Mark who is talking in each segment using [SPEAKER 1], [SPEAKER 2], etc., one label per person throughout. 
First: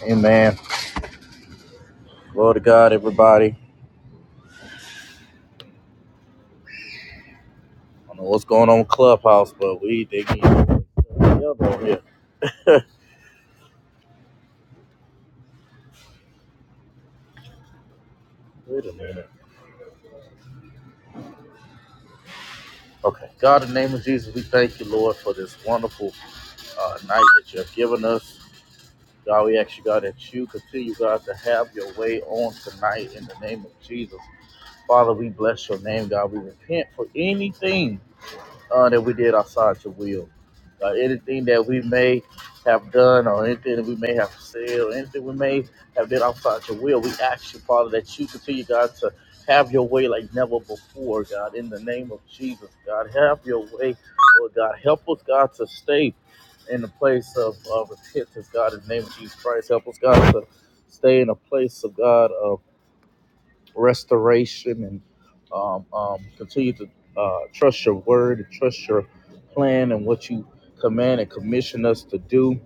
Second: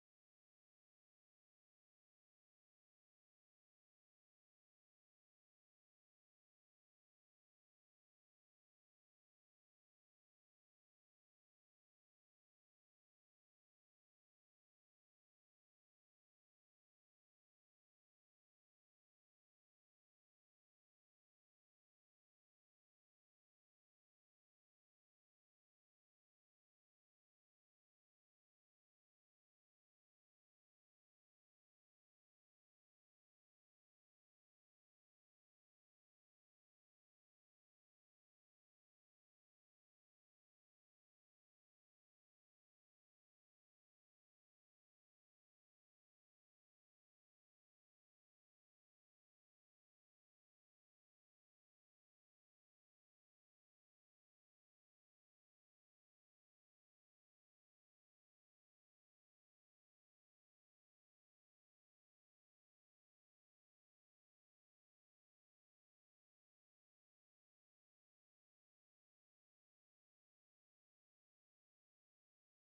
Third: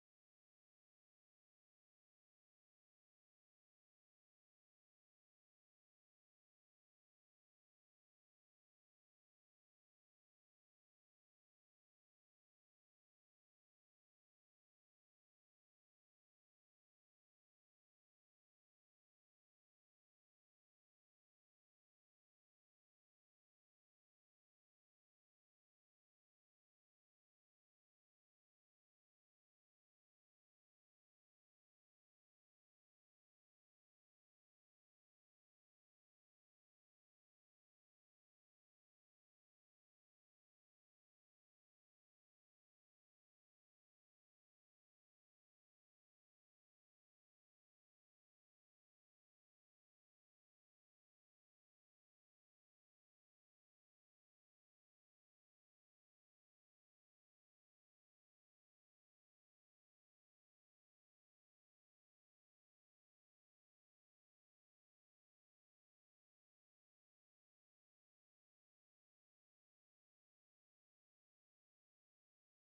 [SPEAKER 1] Hey man, glory to God, everybody. I don't know what's going on with Clubhouse, but we they getting over here. Wait a minute. Okay, God, in the name of Jesus, we thank you, Lord, for this wonderful uh, night that you have given us. God, we ask you, God, that you continue, God, to have your way on tonight in the name of Jesus. Father, we bless your name, God. We repent for anything uh, that we did outside your will. Uh, anything that we may have done or anything that we may have said or anything we may have done outside your will, we ask you, Father, that you continue, God, to have your way like never before, God, in the name of Jesus, God. Have your way, Lord God. Help us, God, to stay in the place of, of repentance, God, in the name of Jesus Christ. Help us, God, to stay in a place of God. of restoration and um, um, continue to uh, trust your word and trust your plan and what you command and commission us to do.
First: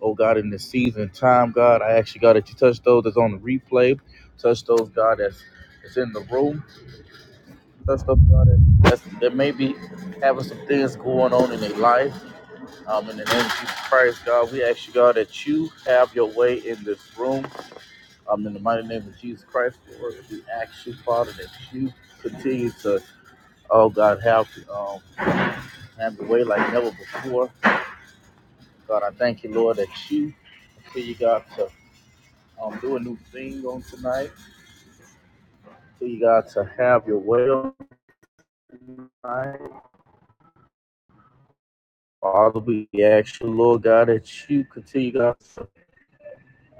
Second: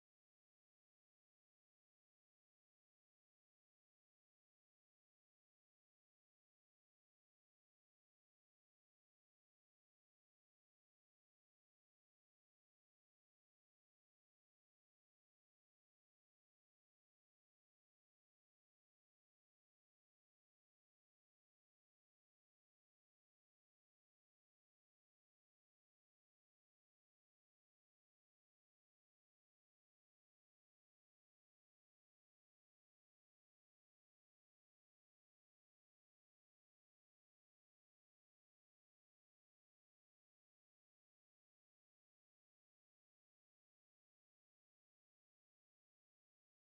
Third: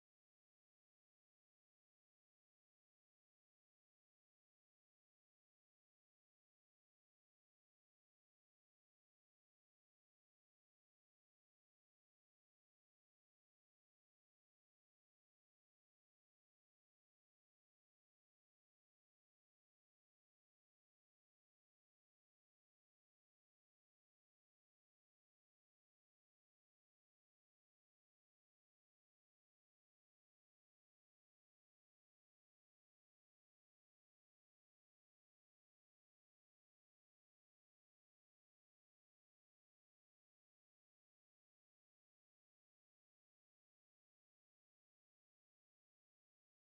[SPEAKER 1] Oh God, in this season and time, God, I ask you, God, that you touch those that's on the replay, touch those, God, that's, that's in the room, touch those, God, that, that's, that may be having some things going on in their life. Um, in the name of Jesus Christ, God, we ask you, God, that you have your way in this room. Um, in the mighty name of Jesus Christ, Lord, we ask you, Father, that you continue to, oh God, have um, have the way like never before. God, I thank you, Lord, that you continue, God, to um, do a new thing on tonight. Continue, God, to have your way on tonight. Father, we ask you, Lord God, that you continue, God, to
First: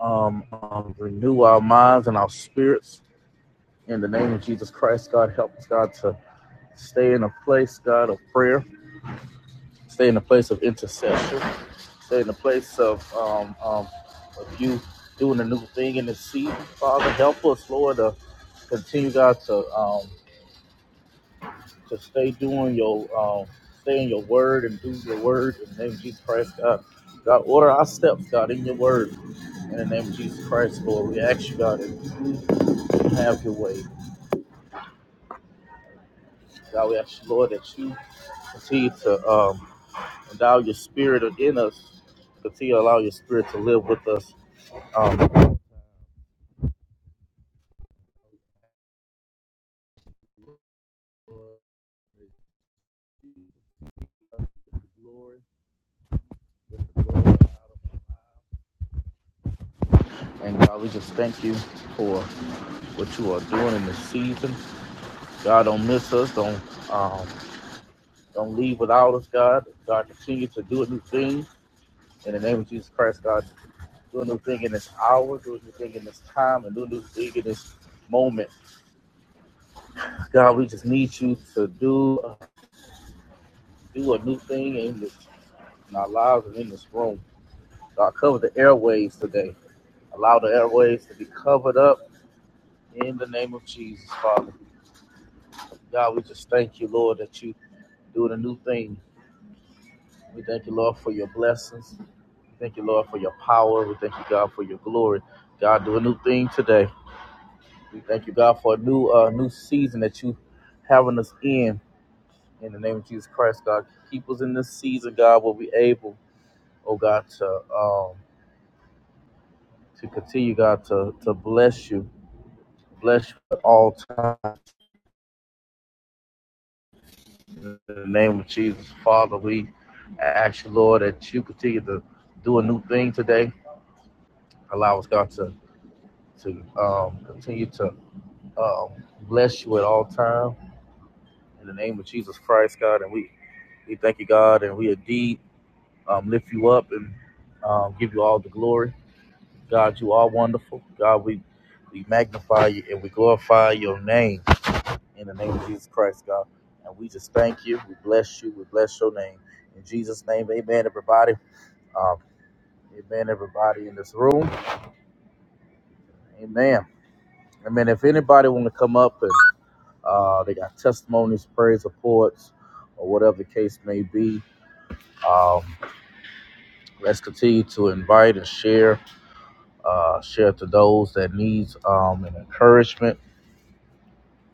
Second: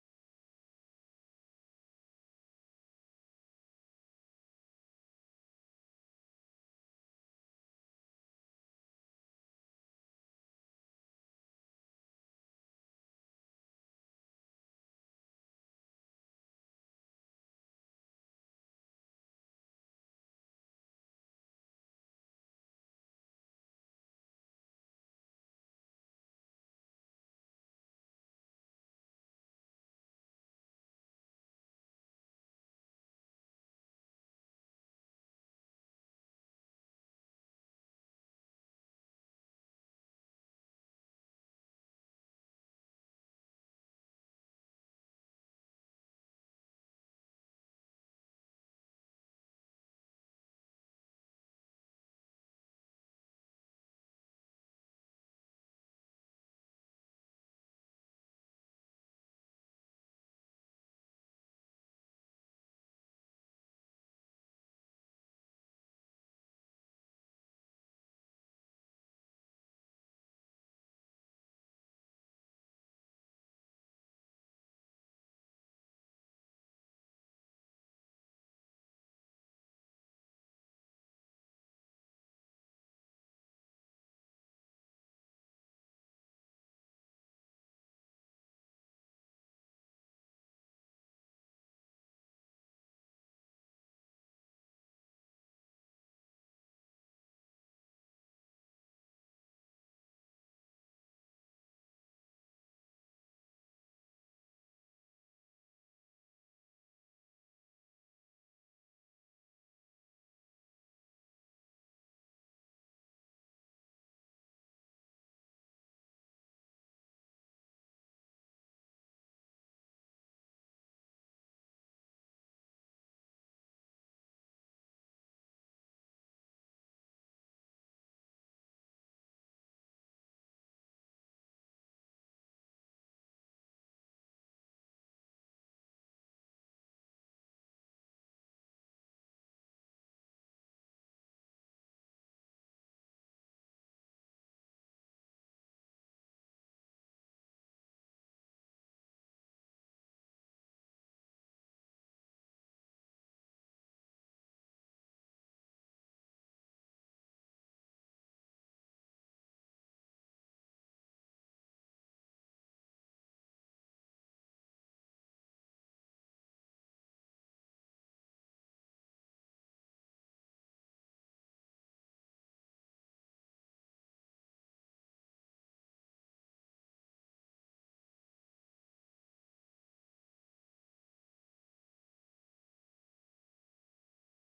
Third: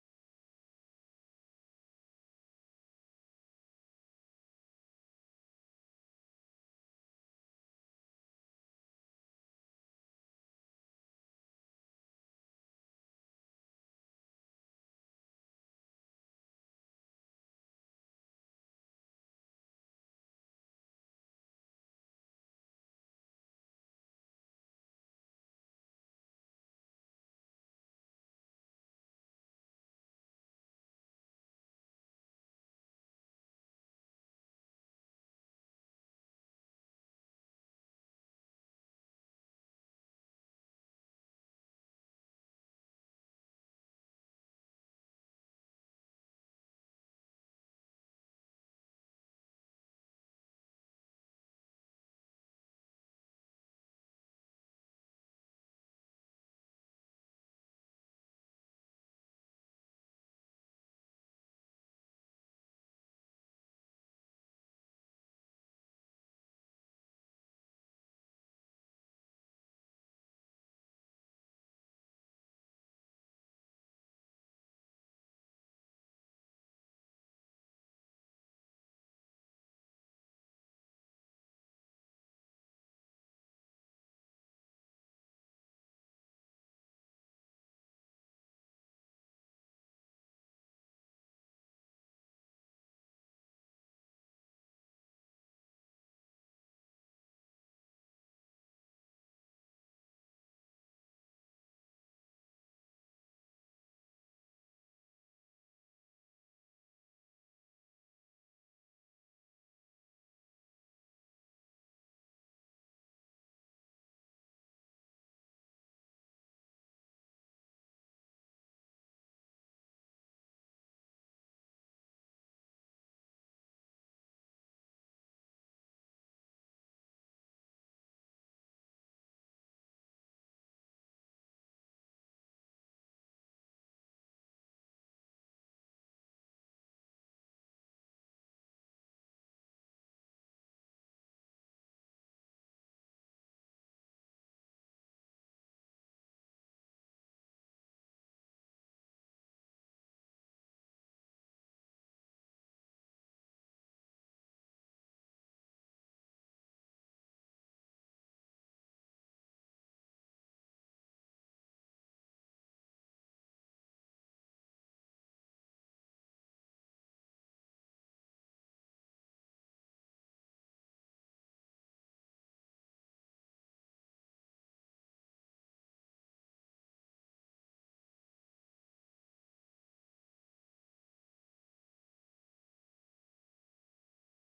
[SPEAKER 1] um, um, renew our minds and our spirits. In the name of Jesus Christ, God, help us, God, to stay in a place, God, of prayer, stay in a place of intercession. Say in the place of um, um, of you doing a new thing in the seat, Father, help us, Lord, to continue, God, to um, to stay doing your um, stay in your word and do your word in the name of Jesus Christ, God. God, order our steps, God, in your word. In the name of Jesus Christ, Lord, we ask you, God, to have your way. God, we ask you, Lord, that you continue to um, endow your spirit in us, continue to allow your spirit to live with us. Um, And God, we just thank you for what you are doing in this season. God, don't miss us. Don't um, don't leave without us, God. God, continue to do a new thing in the name of Jesus Christ, God. Do a new thing in this hour, do a new thing in this time, and do a new thing in this moment. God, we just need you to do uh, do a new thing in this in our lives and in this room. God, cover the airways today. Allow the airways to be covered up In the name of Jesus, Father. God, we just thank you, Lord, that you doing a new thing. We thank you, Lord, for your blessings. We thank you, Lord, for your power. We thank you, God, for your glory. God, do a new thing today. We thank you, God, for a new uh, new season that you having us in. In the name of Jesus Christ, God, keep us in this season, God, where we able, oh God, to um, to continue, God, to to bless you, bless you at all times. In the name of Jesus, Father, we ask you, Lord, that you continue to do a new thing today. Allow us, God, to to um, continue to um, bless you at all time. In the name of Jesus Christ, God, and we we thank you, God, and we indeed um, lift you up and um, give you all the glory. God, you are wonderful. God, we we magnify you and we glorify your name in the name of Jesus Christ, God. And we just thank you. We bless you. We bless your name. In Jesus' name, amen. Everybody. Um, amen, everybody in this room. Amen. Amen. If anybody want to come up and uh, they got testimonies, praise reports, or whatever the case may be, um, let's continue to invite and share, uh, share to those that needs um, an encouragement,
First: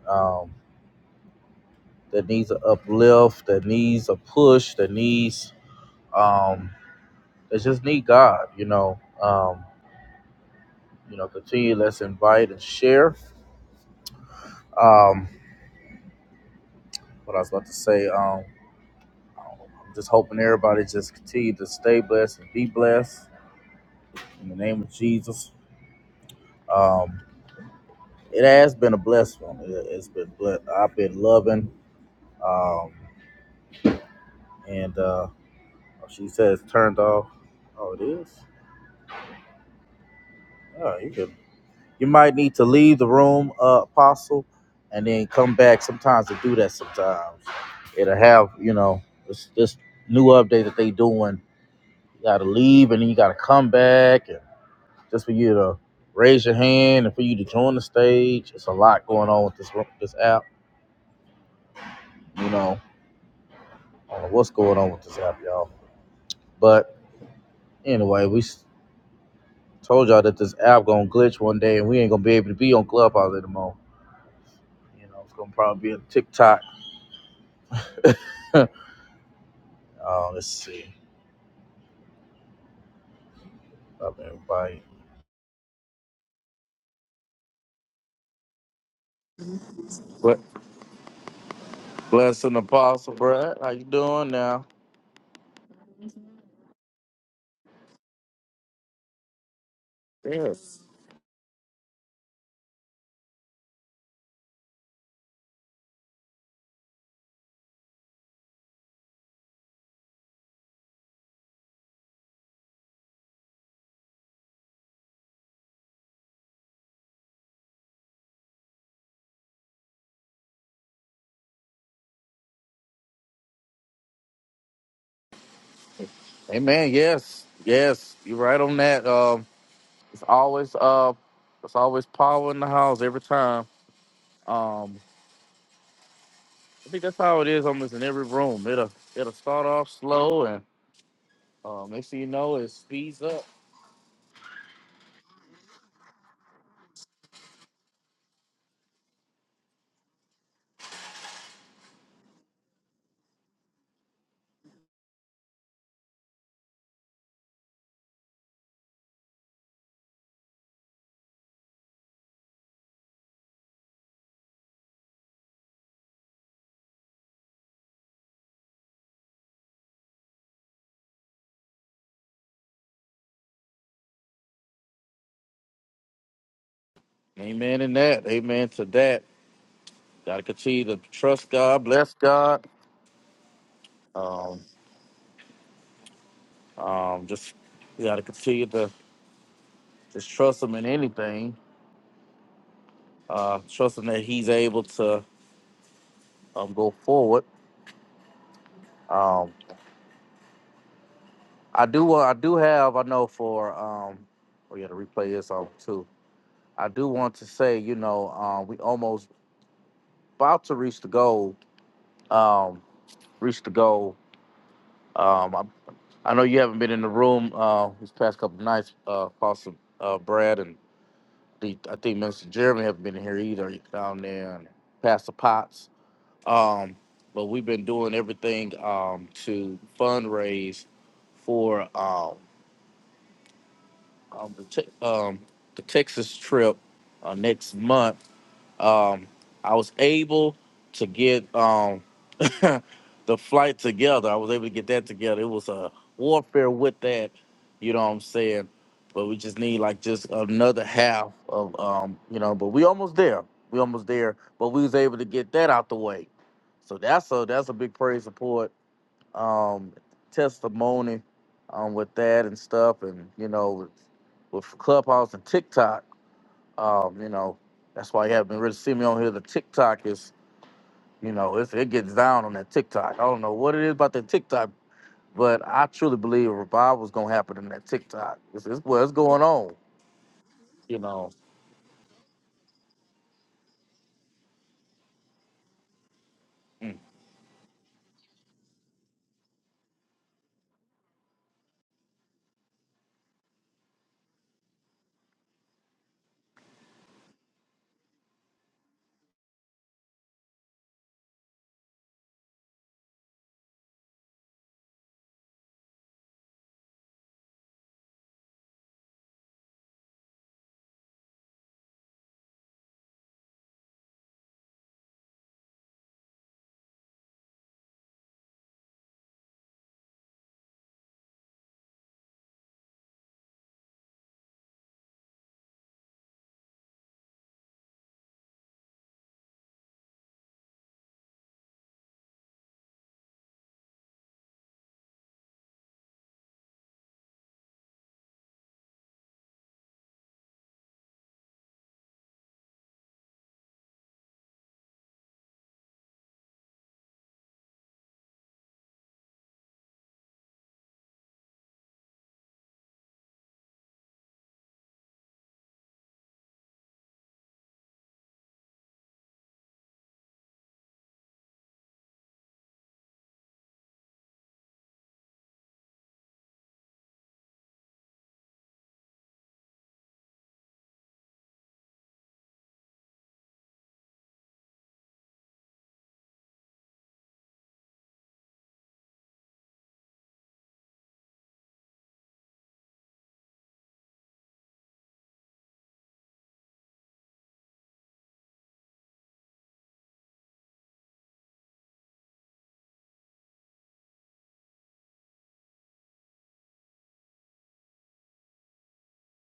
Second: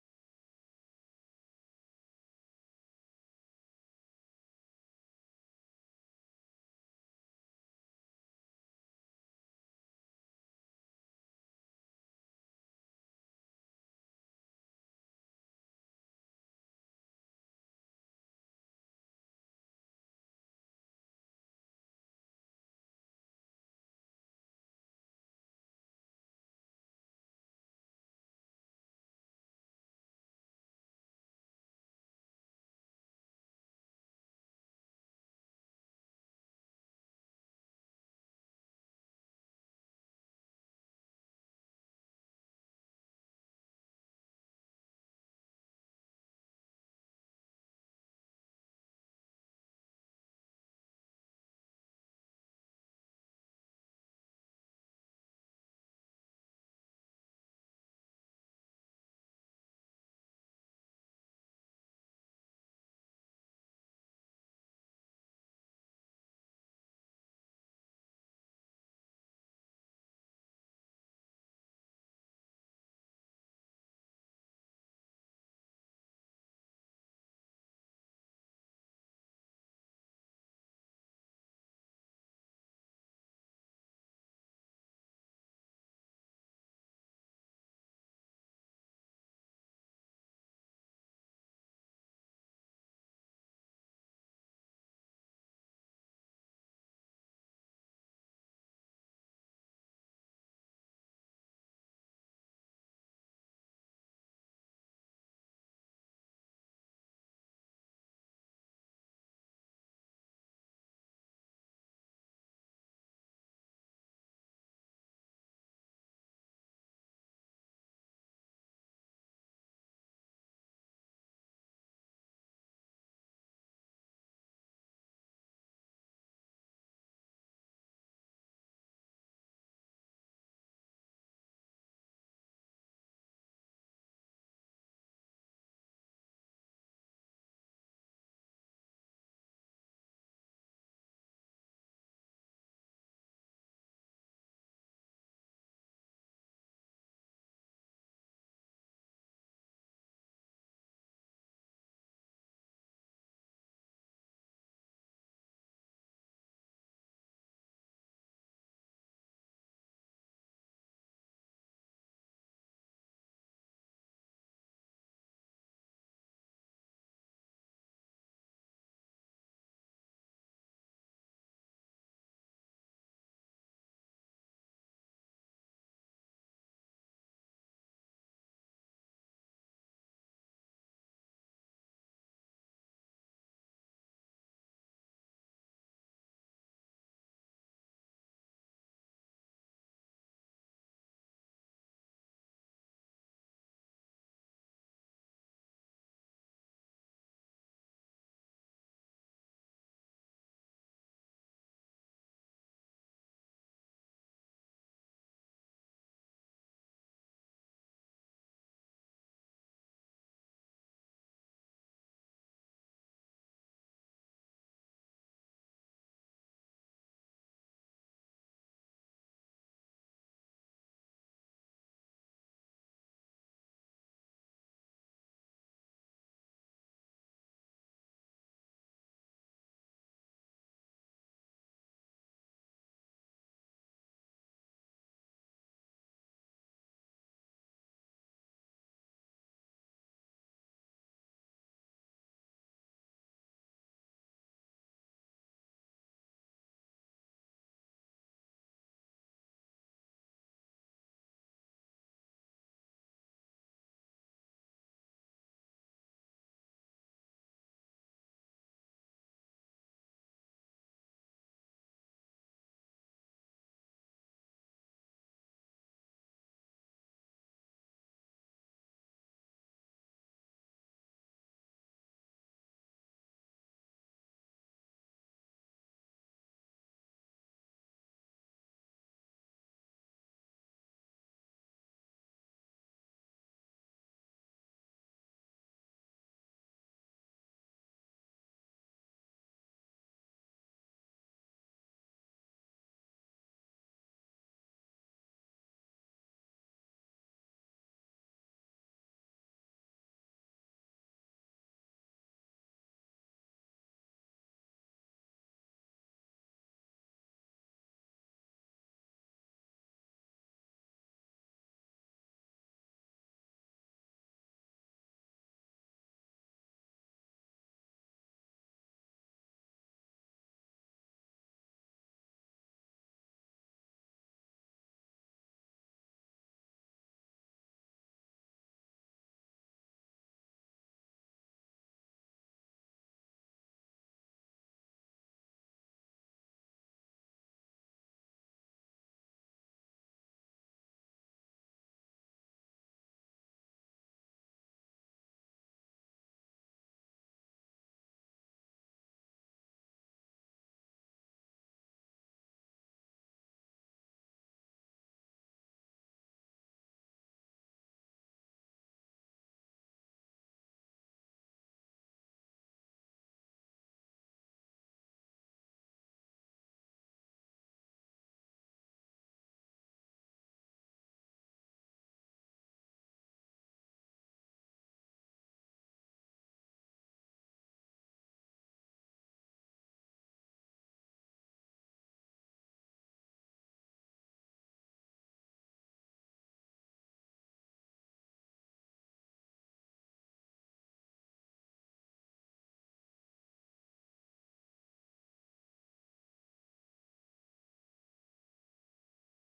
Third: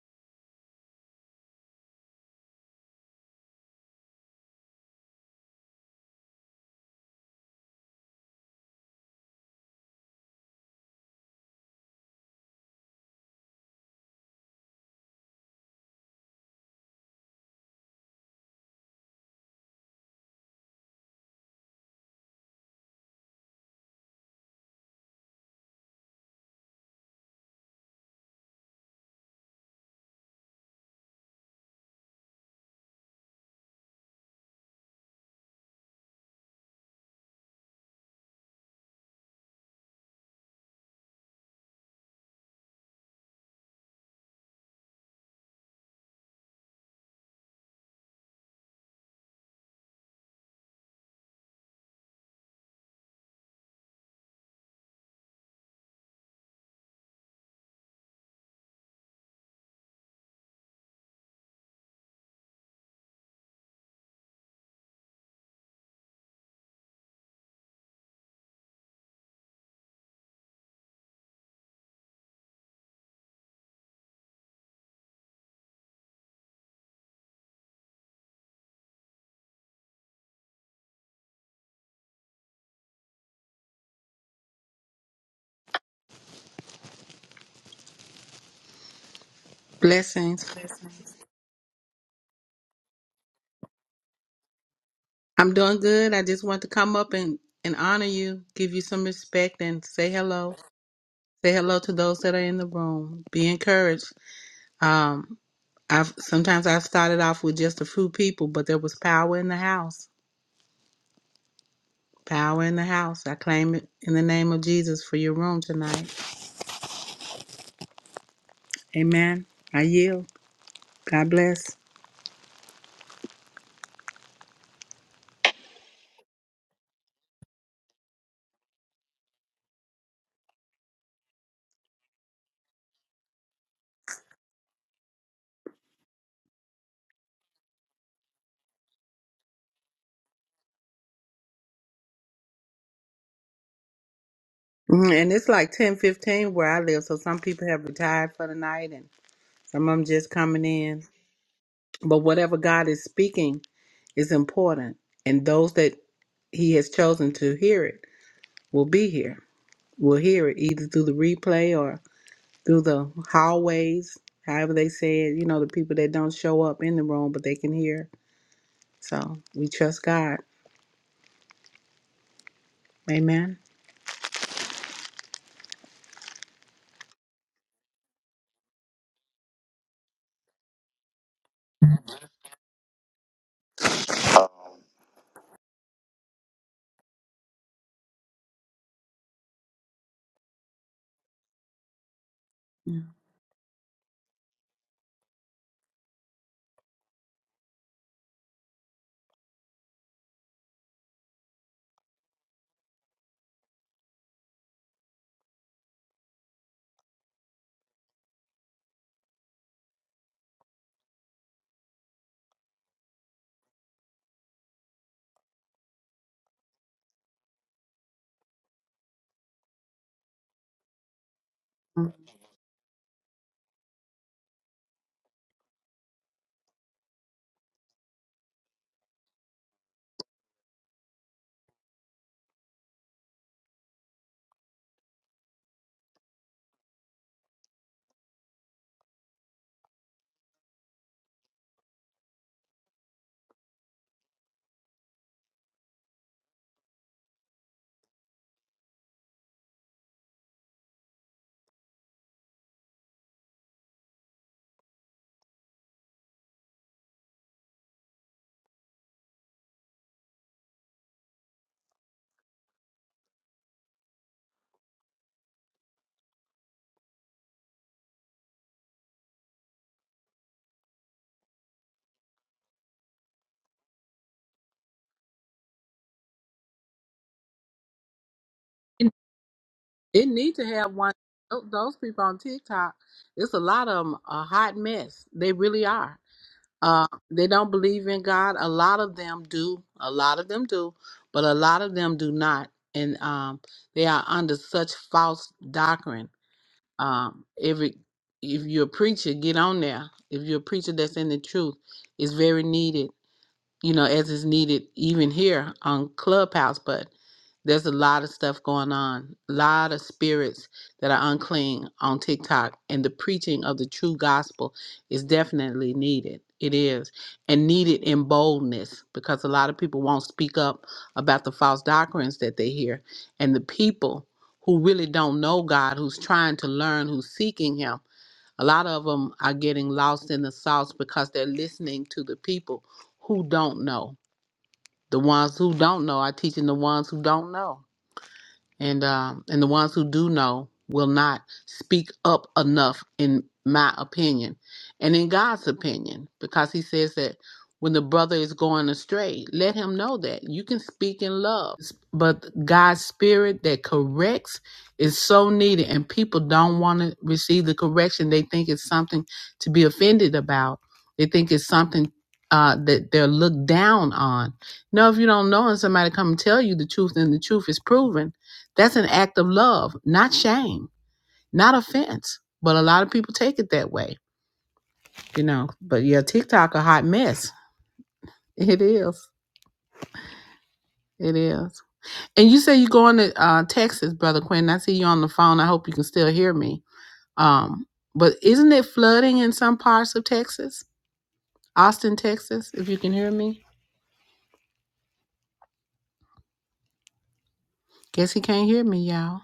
[SPEAKER 1] um, that needs an uplift, that needs a push, that needs um, that just need God. You know, um, you know, continue. Let's invite and share. Um, what I was about to say. um, I'm just hoping everybody just continue to stay blessed and be blessed in the name of Jesus. Um, it has been a blessed one. It, has been blessed. I've been loving. Um, and uh, she says turned off. Oh, it is. Oh, you can. You might need to leave the room, uh, Apostle, and then come back. Sometimes to do that. Sometimes it'll have you know this this new update that they doing. You got to leave and then you got to come back and just for you to raise your hand and for you to join the stage. It's a lot going on with this this app. You know, I don't know what's going on with this app, y'all. But anyway, we told y'all that this app gonna glitch one day, and we ain't gonna be able to be on Clubhouse anymore. You know, it's gonna probably be a TikTok. Oh, let's see. Up everybody. Ble-
[SPEAKER 2] Blessings.
[SPEAKER 1] Blessing Apostle Brad. How you doing now?
[SPEAKER 2] I'm doing good. I just want to come up and, and honor you, give you some respect, and say hello.
[SPEAKER 1] Yes.
[SPEAKER 2] Say hello to those that are in the room. Be encouraged. Um, I've sometimes I've started off with just a few people, but there was power in the house. Power in the house. I claim it in the name of Jesus for your room tonight. Amen. I yield. God bless.
[SPEAKER 1] Amen. Yes. Yes. You're right on that. Um, it's always uh, it's always power in the house every time. Um, I think that's how it is almost in every room. It'll it'll start off slow and um, next thing you know, it speeds up.
[SPEAKER 2] Mhm, And it's like ten fifteen where I live, so some people have retired for the night, and some of them just coming in. But whatever God is speaking. is important, and those that He has chosen to hear it will be here. Will hear it either through the replay or through the hallways, however they say it. You know, the people that don't show up in the room, but they can hear. So we trust God. Amen.
[SPEAKER 1] Amen in that. Amen to that. Gotta continue to trust God, bless God. Um, um, just you gotta continue to just trust Him in anything. Uh, trusting that He's able to um, go forward. Um, I do. Uh, I do have. I know for. Um, oh yeah, the replay is on too. I do want to say, you know, um, we almost about to reach the goal um, reached the goal. Um, I, I know you haven't been in the room uh, these past couple of nights, uh, Apostle uh, Brad and the, I
[SPEAKER 2] Mhm.
[SPEAKER 1] think Mr. Jeremy haven't been in here either down there and Pastor Potts. Um, but we've been doing everything um, to fundraise for um, um, the, te- um, the Texas trip uh, next month Um, I was able to get um, the flight together. I was able to get that together. It was a warfare with that, you know what I'm saying? But we just need like just another half of um, you know, but we almost there. We almost there. But we was able to get that out the way. So that's a that's a big praise support. Um testimony um with that and stuff and you know with, with Clubhouse and TikTok. Um, you know, that's why you haven't really seen me on here. The TikTok is, you know, it's, it gets down on that TikTok. I don't know what it is about that TikTok, but I truly believe a revival's gonna happen in that TikTok. It's, it's what's
[SPEAKER 2] It
[SPEAKER 1] going on,
[SPEAKER 2] it need to have
[SPEAKER 1] you
[SPEAKER 2] one.
[SPEAKER 1] know.
[SPEAKER 2] tho- Those people on TikTok, it's a lot of them a hot mess. They really are
[SPEAKER 1] Mm.
[SPEAKER 2] Uh, they don't believe in God. A lot of them do. A lot of them do, but a lot of them do not, and um, they are under such false doctrine. Um, every if you're a preacher, get on there. If you're a preacher that's in the truth, it's very needed you know, as is needed even here on Clubhouse, but there's a lot of stuff going on. A lot of spirits that are unclean on TikTok, and the preaching of the true gospel is definitely needed. It is, and needed in boldness because a lot of people won't speak up about the false doctrines that they hear. And the people who really don't know God, who's trying to learn, who's seeking Him, a lot of them are getting lost in the sauce because they're listening to the people who don't know. The ones who don't know are teaching the ones who don't know and um, and the ones who do know will not speak up enough, in my opinion, and in God's opinion, because He says that when the brother is going astray, let him know that you can speak in love, but God's spirit that corrects is so needed, and people don't want to receive the correction. They think it's something to be offended about. They think it's something. Uh, that they're looked down on. No, if you don't know and somebody come and tell you the truth and the truth is proven, that's an act of love, not shame, not offense. But a lot of people take it that way, you know. But yeah, TikTok a hot mess. It is. It is. And you say you're going to uh, Texas, brother Quinn. I see you on the phone. I hope you can still hear me. Um, but isn't it flooding in some parts of Texas? Austin, Texas. If you can hear me, guess he can't hear me, y'all.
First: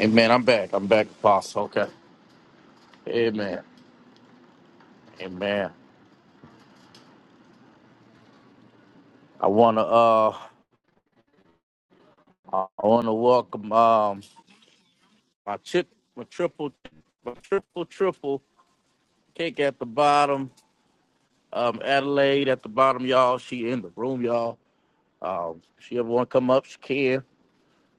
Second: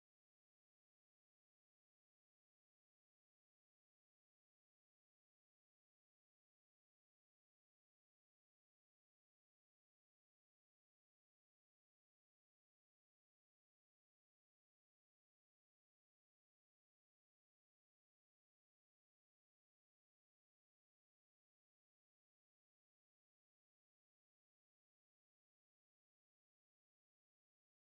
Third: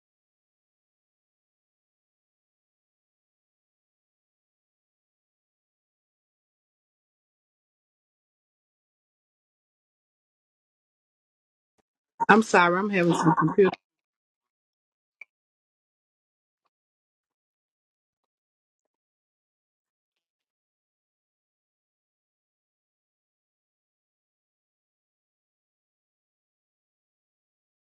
[SPEAKER 1] Amen. I'm back. I'm back, Apostle. Okay. Amen. Amen. I wanna uh,
[SPEAKER 2] I'm
[SPEAKER 1] I
[SPEAKER 2] sorry, I'm
[SPEAKER 1] wanna
[SPEAKER 2] having some
[SPEAKER 1] welcome
[SPEAKER 2] computer.
[SPEAKER 1] um my chip, my triple, my triple triple cake at the bottom. Um, Adelaide at the bottom, y'all. She in the room, y'all. Um, if she ever want to come up, she can.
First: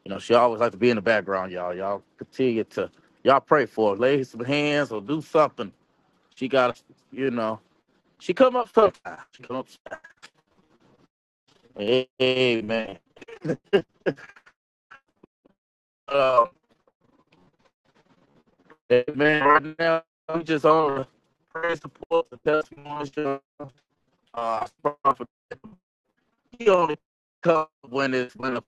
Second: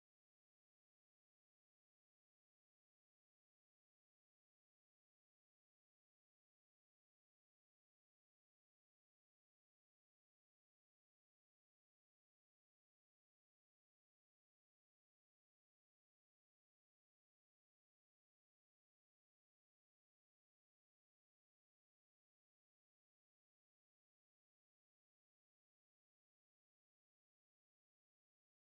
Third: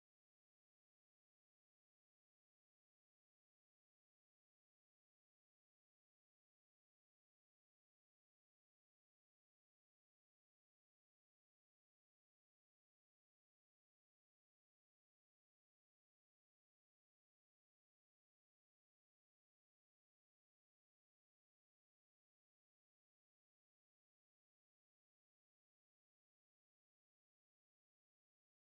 [SPEAKER 1] You know, she always like to be in the background, y'all. Y'all continue to y'all pray for her, lay some hands or do something. She got, to, you know, she come up sometimes. She come up. sometime. Amen. Uh, amen. Right now, we just on the prayer support, the testimonies. y'all. Uh, I for he only come when it's when the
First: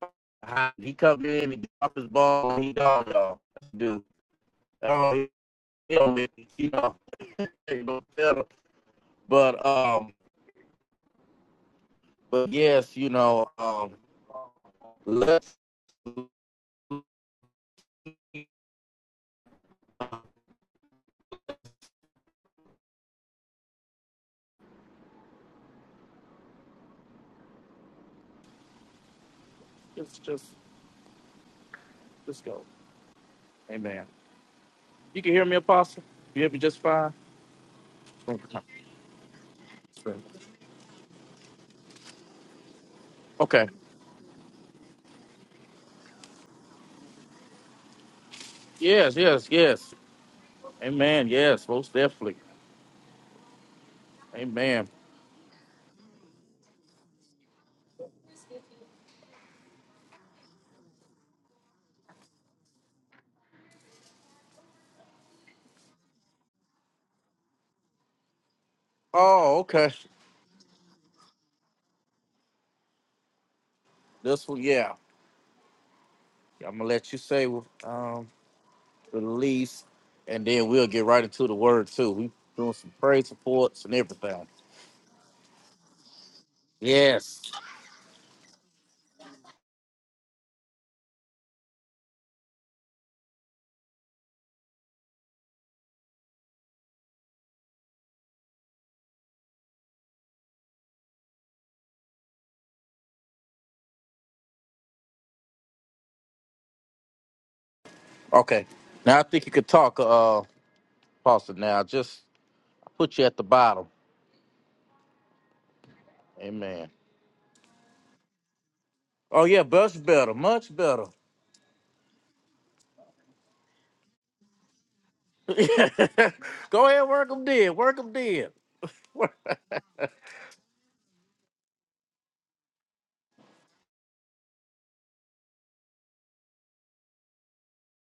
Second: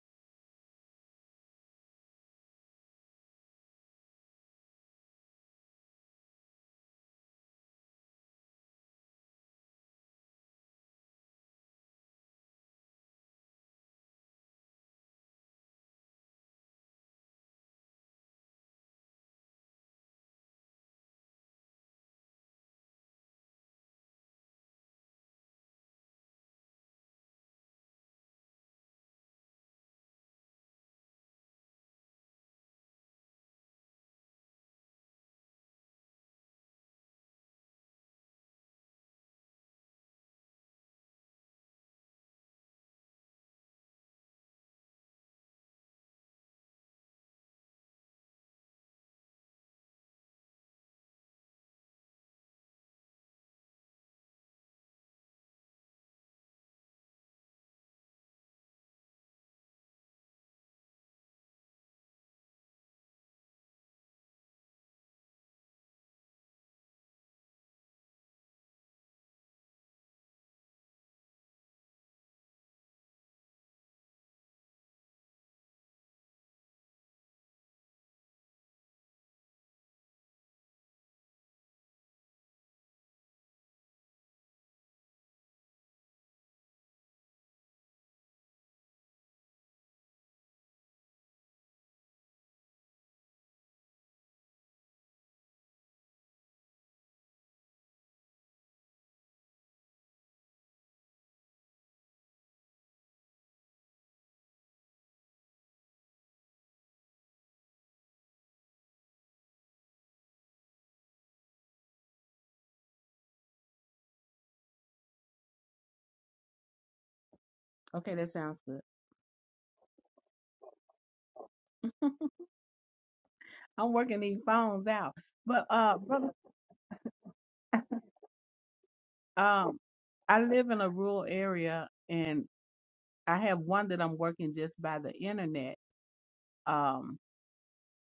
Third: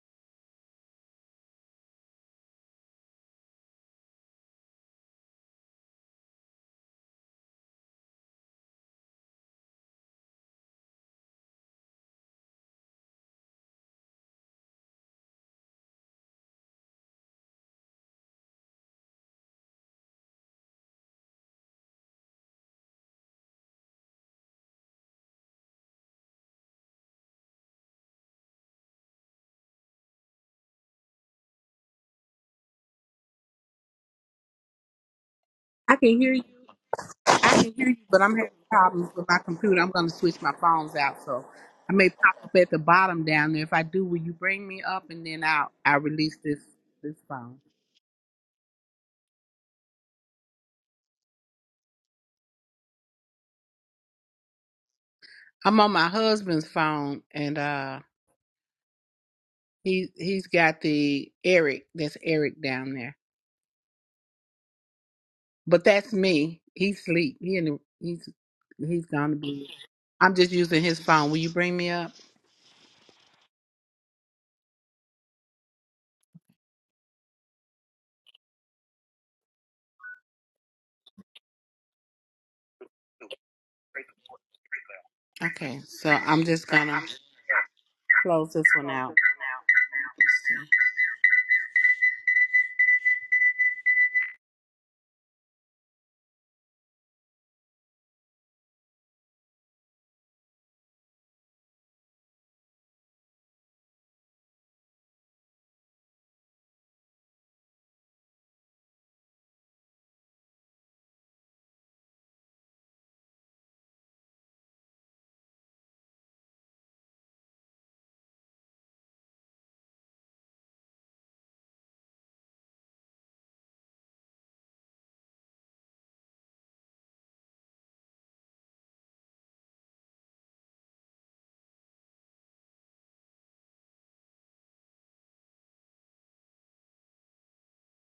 [SPEAKER 1] he come in, he drop his ball, he dog y'all. That's what Do. you know, But um, but yes, you know, um, let's let's just let's go. Amen. You can hear me,
[SPEAKER 2] I
[SPEAKER 1] Apostle.
[SPEAKER 2] can hear
[SPEAKER 1] You
[SPEAKER 2] you.
[SPEAKER 1] hear me just fine.
[SPEAKER 2] I can hear you, but I'm having problems with my computer. I'm going to switch my phones out, so I may pop up at the bottom down there.
[SPEAKER 1] Okay.
[SPEAKER 2] If I do, will you bring me up and then I'll I release this this phone.
[SPEAKER 1] Yes, yes, yes. Amen. Yes, most definitely. Amen.
[SPEAKER 2] I'm on my husband's phone, and uh, he he's got the Eric. That's Eric down there, but that's me. He's asleep. He in the, he's he's gone to
[SPEAKER 1] Oh,
[SPEAKER 2] be.
[SPEAKER 1] okay.
[SPEAKER 2] I'm just using his phone. Will you bring me up?
[SPEAKER 1] This one, yeah. I'm gonna let you say um release, and then we'll get right into the word too. We doing some praise reports and everything.
[SPEAKER 2] Okay, so I'm just gonna
[SPEAKER 1] Yes.
[SPEAKER 2] close this one out.
[SPEAKER 1] Okay. Now I think you could talk, uh, Pastor. Now just put you at the bottom. Amen.
[SPEAKER 3] Okay, that sounds good.
[SPEAKER 1] Oh yeah, much better, much better.
[SPEAKER 3] I'm working these phones out. But uh brother,
[SPEAKER 1] Go ahead, work them dead, work them dead. Work-
[SPEAKER 3] um I live in a rural area and I have one that I'm working just by the internet. Um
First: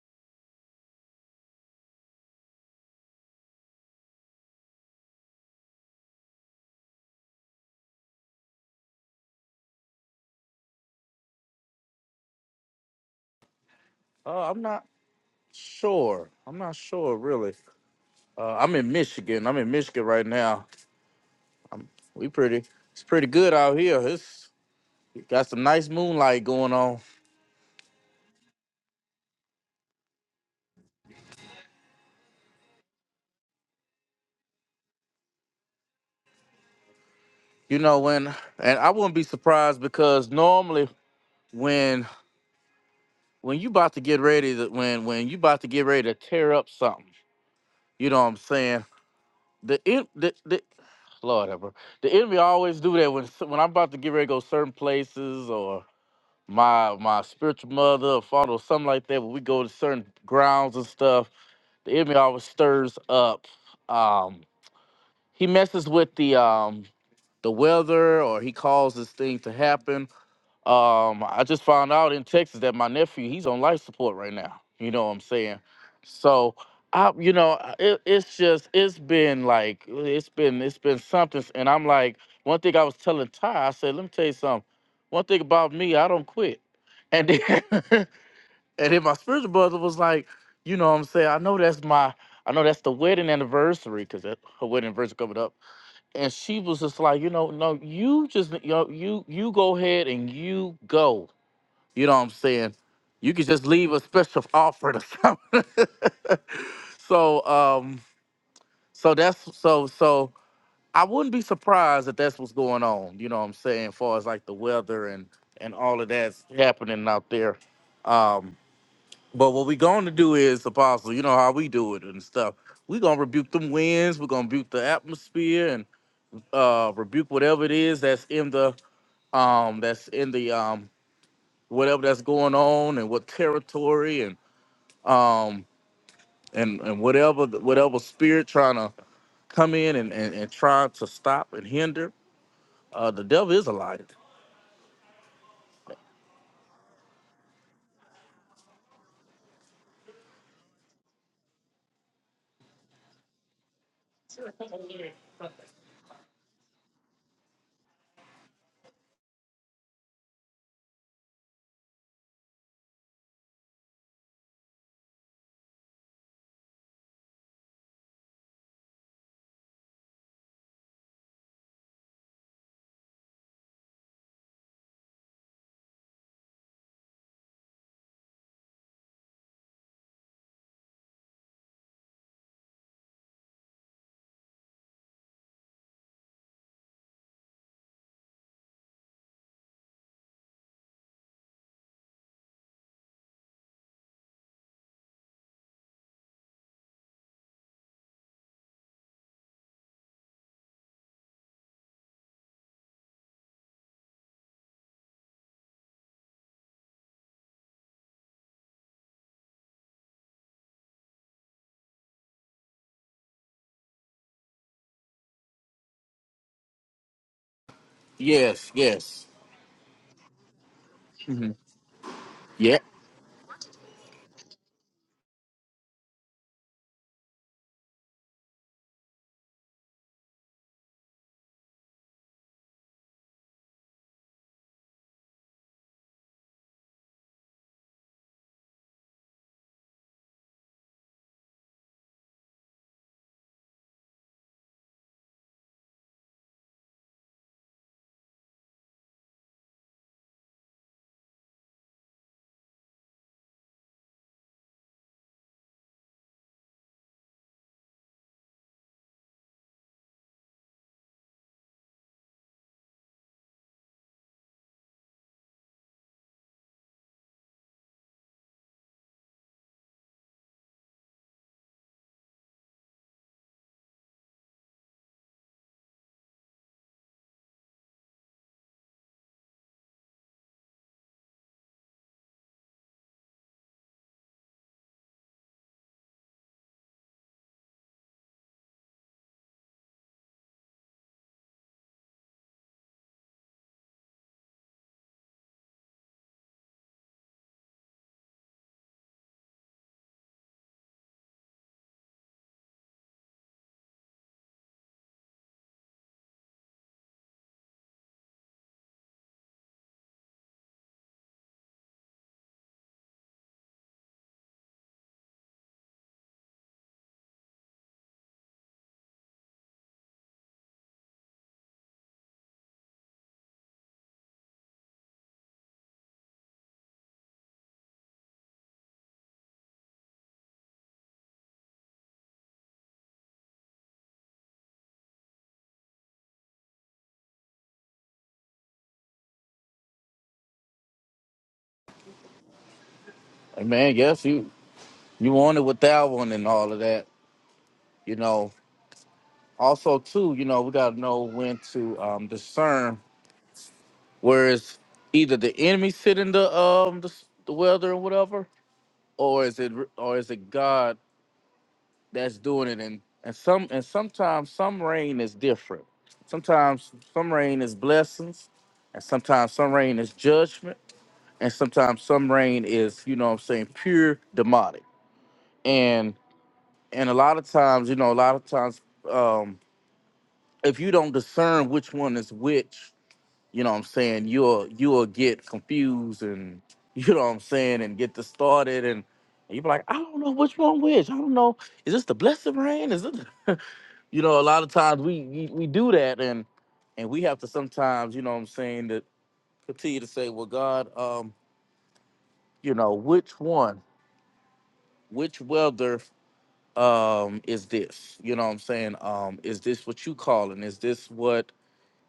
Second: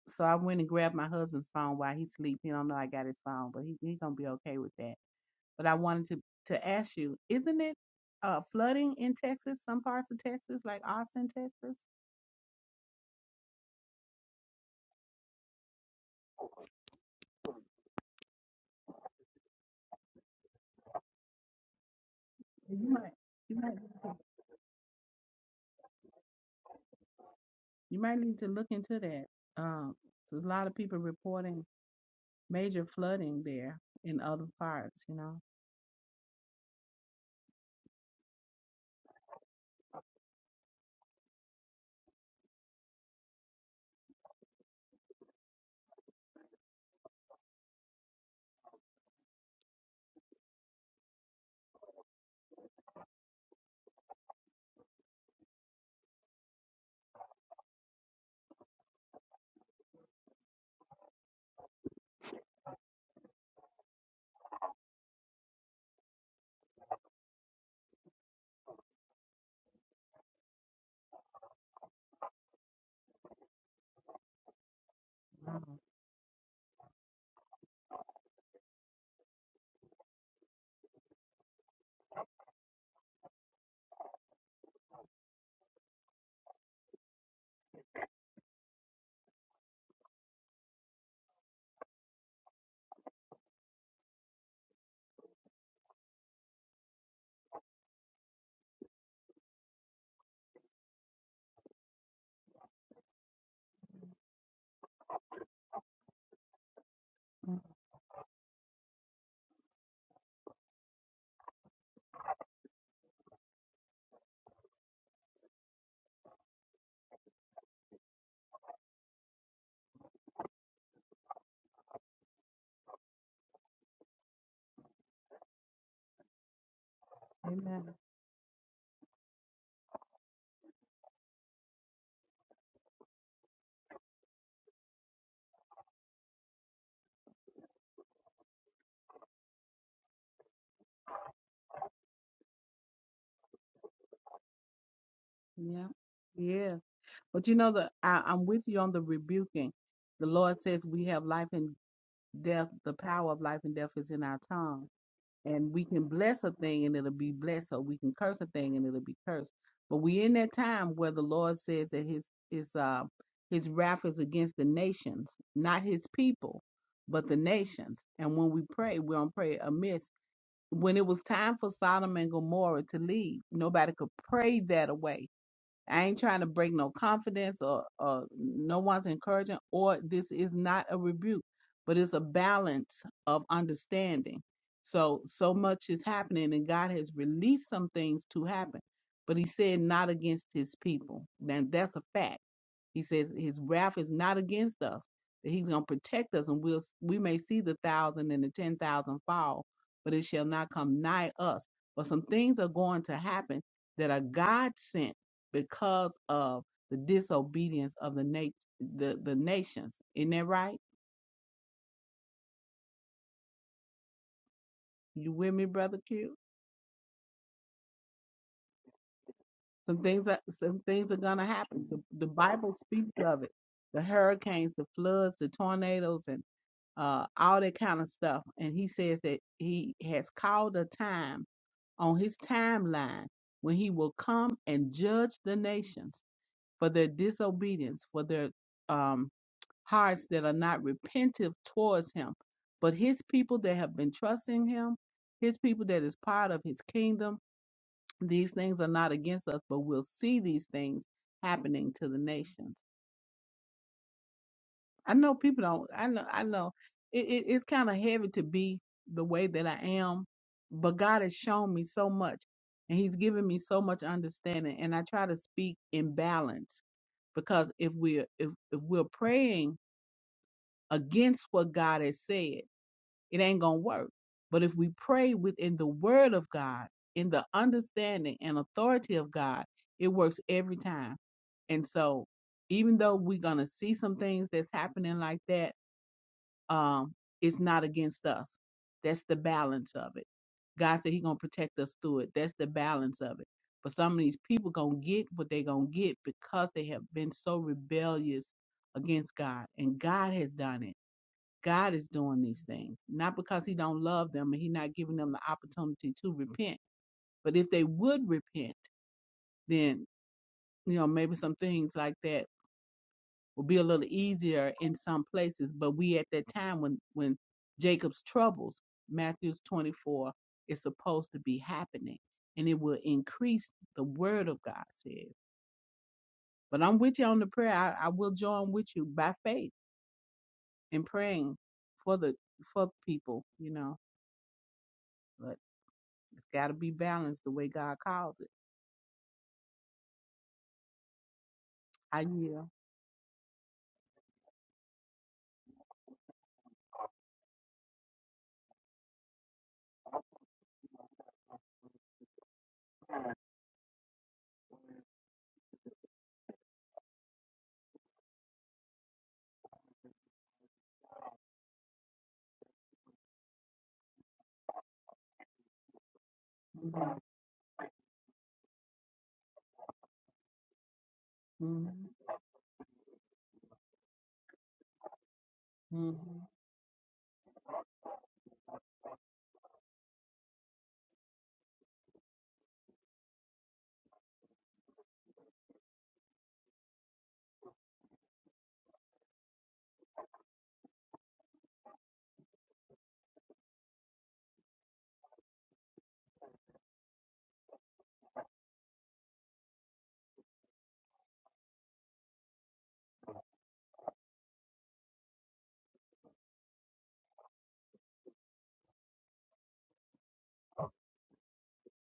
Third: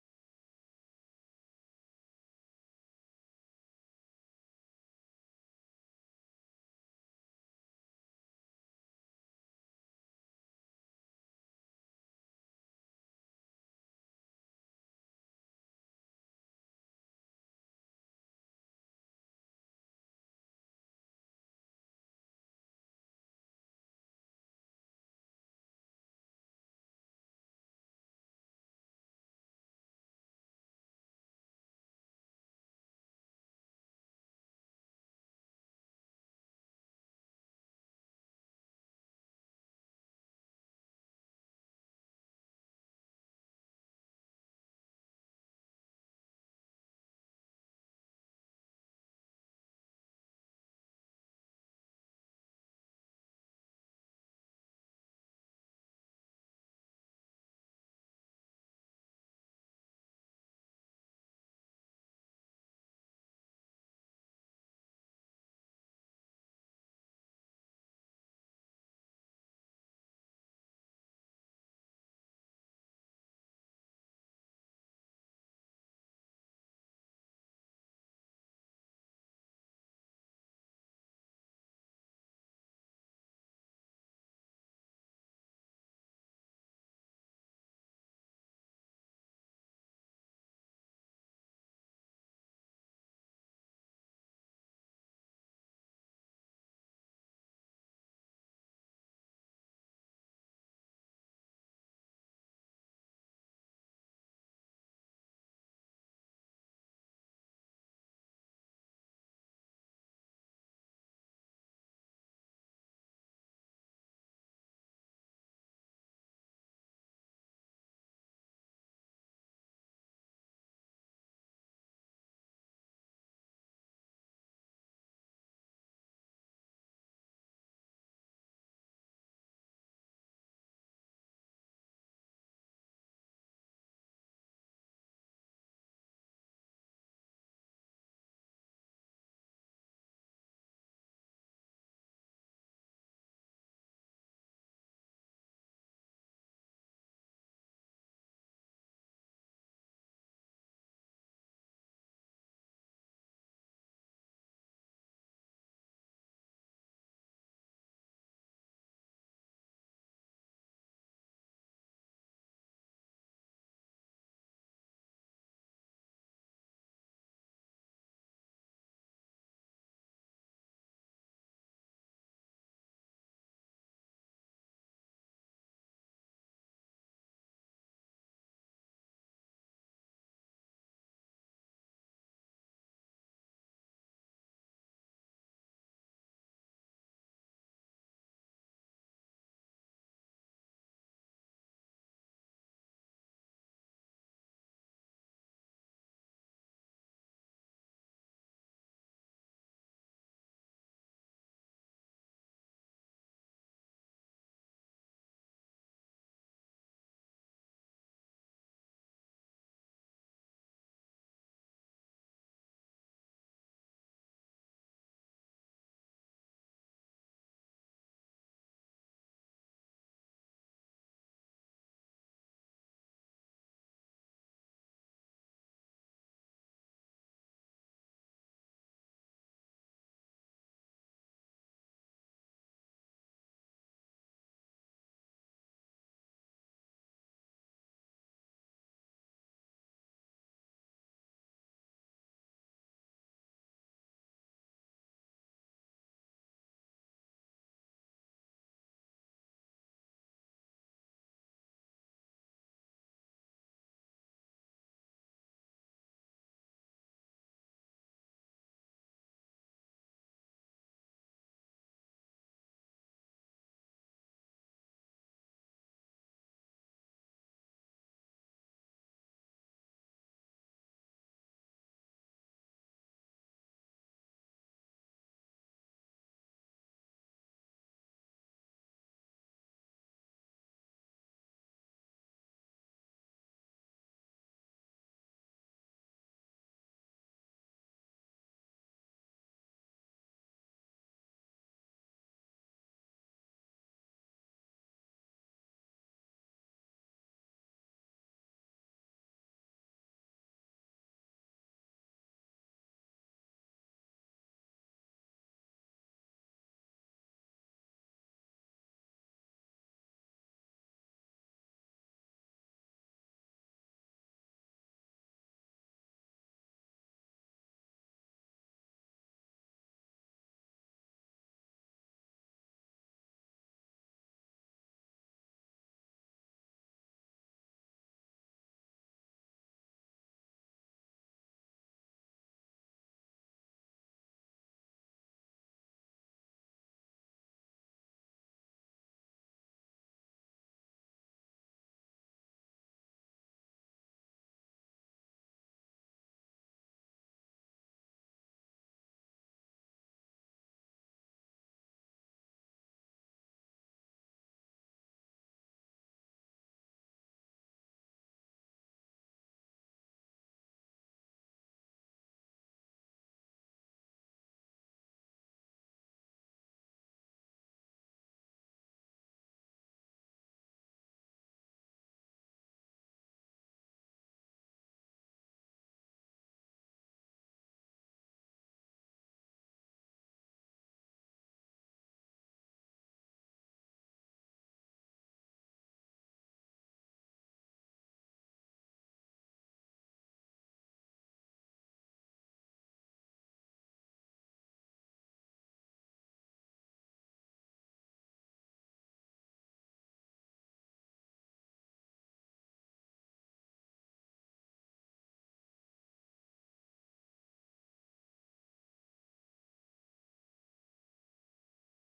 [SPEAKER 3] so I went and grabbed my husband's phone while he sleep. He don't know I got his phone, but he he gonna be okay with that. But I wanted to to ask you, isn't it uh flooding in Texas, some parts of Texas, like Austin, Texas?
[SPEAKER 1] Uh, I'm not sure. I'm not sure really. Uh, I'm in Michigan. I'm in Michigan right now. We pretty.
[SPEAKER 3] You
[SPEAKER 1] It's
[SPEAKER 3] might
[SPEAKER 1] pretty good
[SPEAKER 3] you
[SPEAKER 1] out
[SPEAKER 3] might
[SPEAKER 1] here. It's got some nice moonlight going on.
[SPEAKER 3] you might need to look into that. Um, there's a lot of people reporting major flooding there in other parts, you know.
[SPEAKER 1] You know when, and I wouldn't be surprised because normally when when you about to get ready to when when you about to get ready to tear up something, you know what I'm saying? The en- the, the Lord ever the enemy always do that when s- when I'm about to get ready to go certain places or my my spiritual mother or father or something like that. When we go to certain grounds and stuff, the enemy always stirs up. Um, he messes with the um the weather or he causes things to happen um, I just found out in Texas that my nephew he's on life support right now. You know what I'm saying?
[SPEAKER 3] Wow.
[SPEAKER 1] So I, you know, I- it, it's just it's been like it's been it's been something. And I'm like, one thing I was telling Ty, I said, let me tell you something. One thing about me, I don't quit. And then and then my spiritual brother was like, you know what I'm saying? I know that's my I know that's the wedding anniversary because her wedding anniversary coming up and she was just like, you know, no, you just you know, you you go ahead and you go you know what I'm saying? You could just leave a special offering or something. so
[SPEAKER 3] Mm,
[SPEAKER 1] um so that's so so I wouldn't be surprised if that's what's going on, you know what I'm saying, as far as like the weather and and all of that's happening out there. Um but what we're going to do is apostle, you know how we do it and stuff. We're gonna rebuke them winds, we're gonna rebuke the atmosphere and uh rebuke whatever it
[SPEAKER 3] Amen.
[SPEAKER 1] is that's in the um that's in the um whatever that's going on and what territory and. um and and whatever whatever spirit trying to come in and and, and try to stop and hinder uh the devil is a liar
[SPEAKER 3] Yeah. Yeah. But you know the I, I'm with you on the rebuking. The Lord says we have life and death, the power of life and death is in our tongue. And we can bless a thing and it'll be blessed, or we can curse a thing and it'll be cursed. But we in that time where the Lord says that his his uh his wrath is against the nations, not his people, but the nations. And when we pray, we don't pray amiss when it was time for Sodom and Gomorrah to leave, nobody could pray that away. I ain't trying to break no confidence or, or no one's encouraging, or this is not a rebuke, but it's a balance of understanding. So, so much is happening, and God has released some things to happen, but He said, not against His people. Now, that's a fact he says his wrath is not against us, that he's going to protect us, and we'll we may see the thousand and the ten thousand fall, but it shall not come nigh us. But some things are going to happen that are God sent because of the disobedience of the nat- the the nations. Isn't that right? You with me, brother Q?
[SPEAKER 1] yes yes
[SPEAKER 3] Some things are some things are gonna
[SPEAKER 1] hmm
[SPEAKER 3] happen. The, the Bible
[SPEAKER 1] yeah
[SPEAKER 3] speaks of it. The hurricanes, the floods, the tornadoes, and uh, all that kind of stuff. And he says that he has called a time on his timeline when he will come and judge the nations for their disobedience, for their um, hearts that are not repentive towards him. But his people that have been trusting him, his people that is part of his kingdom, these things are not against us, but we'll see these things happening to the nations. I know people don't. I know. I know. It, it, it's kind of heavy to be the way that I am, but God has shown me so much, and He's given me so much understanding. And I try to speak in balance because if we're if if we're praying against what God has said, it ain't gonna work. But if we pray within the Word of God, in the understanding and authority of God, it works every time. And so, even though we're gonna see some things that's happening like that um, it's not against us. That's the balance of it. God said He gonna protect us through it. That's the balance of it. But some of these people gonna get what they gonna get because they have been so rebellious against God, and God has done it. God is doing these things not because He don't love them and He not giving them the opportunity to repent, but if they would repent, then you know maybe some things like that will be a little easier in some places. But we at that time when when Jacob's troubles, Matthew's 24, is supposed to be happening, and it will increase. The Word of God says. But I'm with you on the prayer. I, I will join with you by faith in praying for the for people. You know, but it's got to be balanced the way God calls it. I yield.
[SPEAKER 1] and man yes you you wanted with that one and all of that you know also too you know we got to know when to um discern where is either the enemy sitting the um the, s- the weather or whatever or is it or is it god that's doing it and and some and sometimes some rain is different sometimes
[SPEAKER 3] hmm
[SPEAKER 1] some rain is blessings and sometimes some rain is judgment and sometimes some rain is you know what i'm saying pure demonic
[SPEAKER 3] hmm
[SPEAKER 1] and and a lot of times you know a lot of times um if you don't discern which one is which you know what i'm saying you'll you'll get confused and you know what i'm saying and get distorted and you be like i don't know which one which i don't know is this the blessed rain is it you know, a lot of times we, we we do that and and we have to sometimes, you know what I'm saying, to continue to say, well, God, um, you know, which one, which welder um is this? You know what I'm saying? Um, is this what you calling? Is this what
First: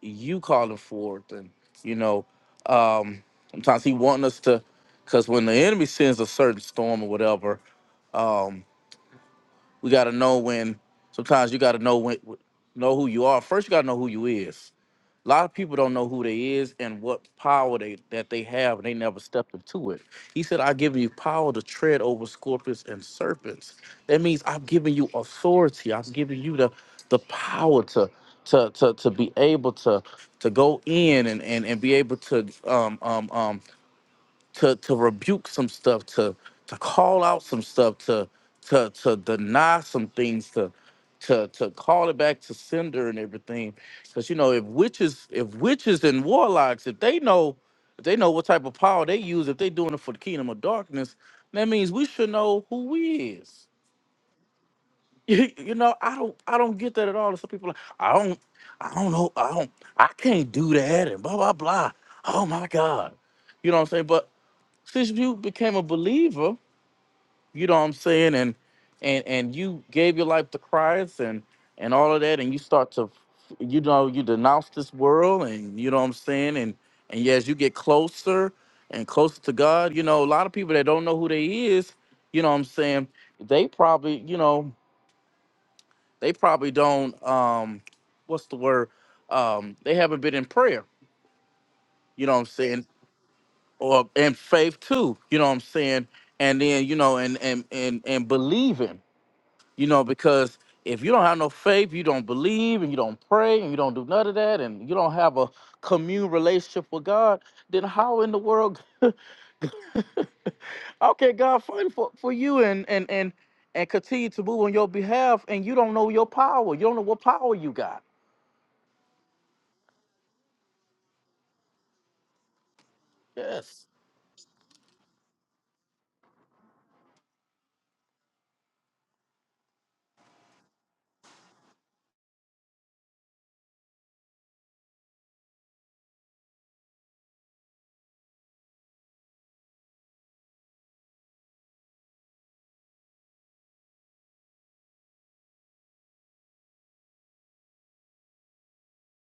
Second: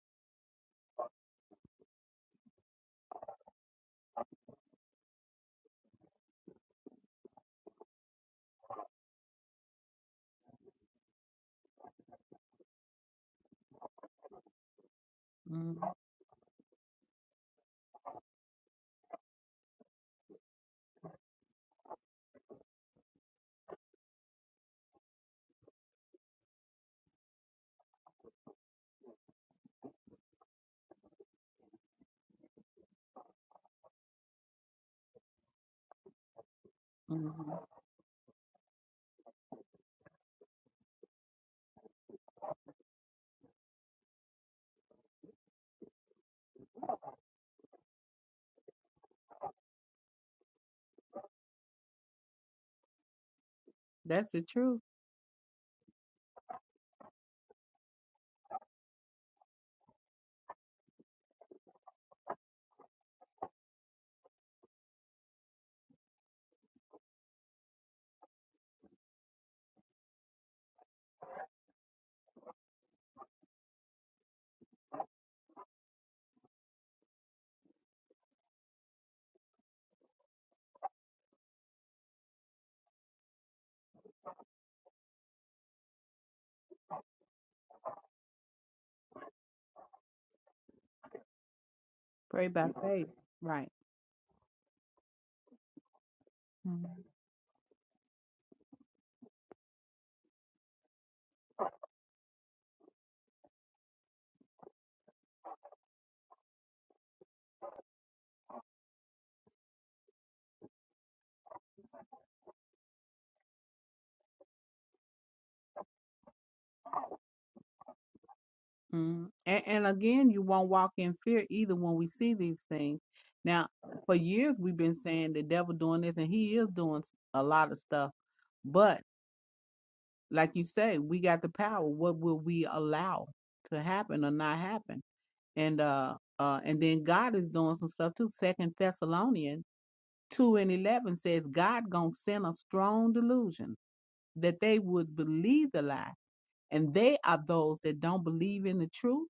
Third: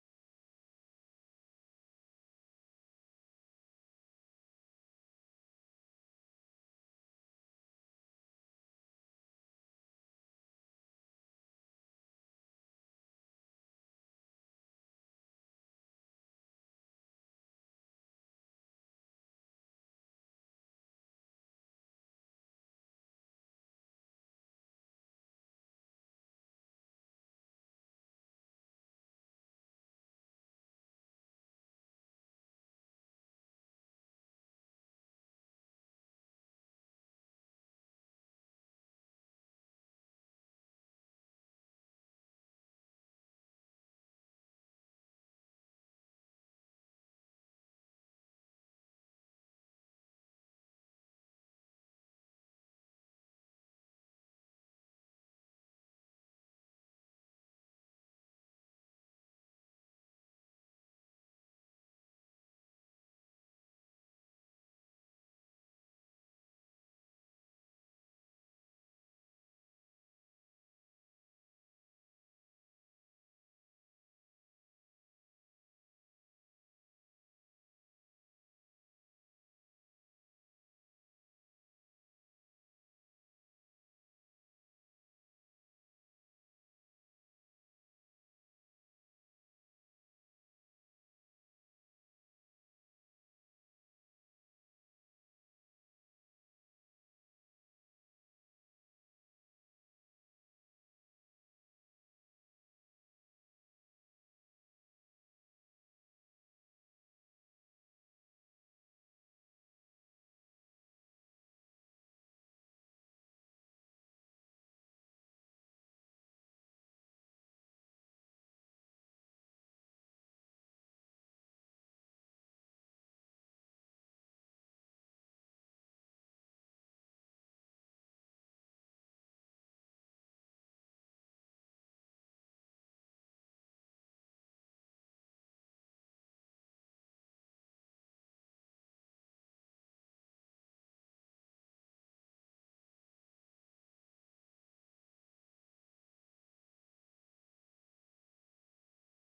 [SPEAKER 1] you calling for? And you know, um sometimes he want us to cause when the enemy sends a certain storm or whatever, um, we gotta know when sometimes you gotta know when know who you are. First you gotta know who you is A lot of
[SPEAKER 3] hmm
[SPEAKER 1] people don't know who they is and what power they that they have, and they never stepped into it. He said, "I give you power to tread over scorpions and serpents." That means I've given you authority. I've given you the the power to to to, to be able to to go in and and, and be able to um um um to to rebuke some stuff, to to call out some stuff, to to to deny some things, to to to call it back to sender and everything. Because you know, if witches, if witches and warlocks, if they know, if they know what type of power they use, if they doing it for the kingdom of darkness, that means we should know who we is.
[SPEAKER 3] That's the truth.
[SPEAKER 1] You know, I don't, I don't get that at all. Some people, are like, I don't, I don't know, I don't, I can't do that, and blah blah blah. Oh my God, you know what I'm saying? But since you became a believer, you know what I'm saying, and and and you gave your life to Christ and and all of that, and you start to, you know, you denounce this world, and you know what I'm saying, and and yeah, as you get closer and closer to God, you know, a lot of people that don't know who they is, you know what I'm saying, they probably, you know, they probably don't, um, what's the word, um, they haven't been in prayer, you know what I'm
[SPEAKER 3] Pray by
[SPEAKER 1] saying,
[SPEAKER 3] faith. Right.
[SPEAKER 1] or and faith too you know what i'm saying and then
[SPEAKER 3] Mm-hmm.
[SPEAKER 1] you know and and and, and believing you know because if you don't have no faith you don't believe and you don't pray and you don't do none of that and you don't have a commune relationship with god then how in the world how can god fight for, for you and and and and continue to move on your behalf and you don't know your power you don't know what power you got
[SPEAKER 3] Mm. And, and again, you won't walk in fear either when we see these things. Now,
[SPEAKER 1] yes
[SPEAKER 3] for years we've been saying the devil doing this, and he is doing s- a lot of stuff. But like you say, we got the power. What will we allow to happen or not happen? And uh, uh, and then God is doing some stuff too. Second Thessalonians two and eleven says God gonna send a strong delusion that they would believe the lie, and they are those that don't believe in the truth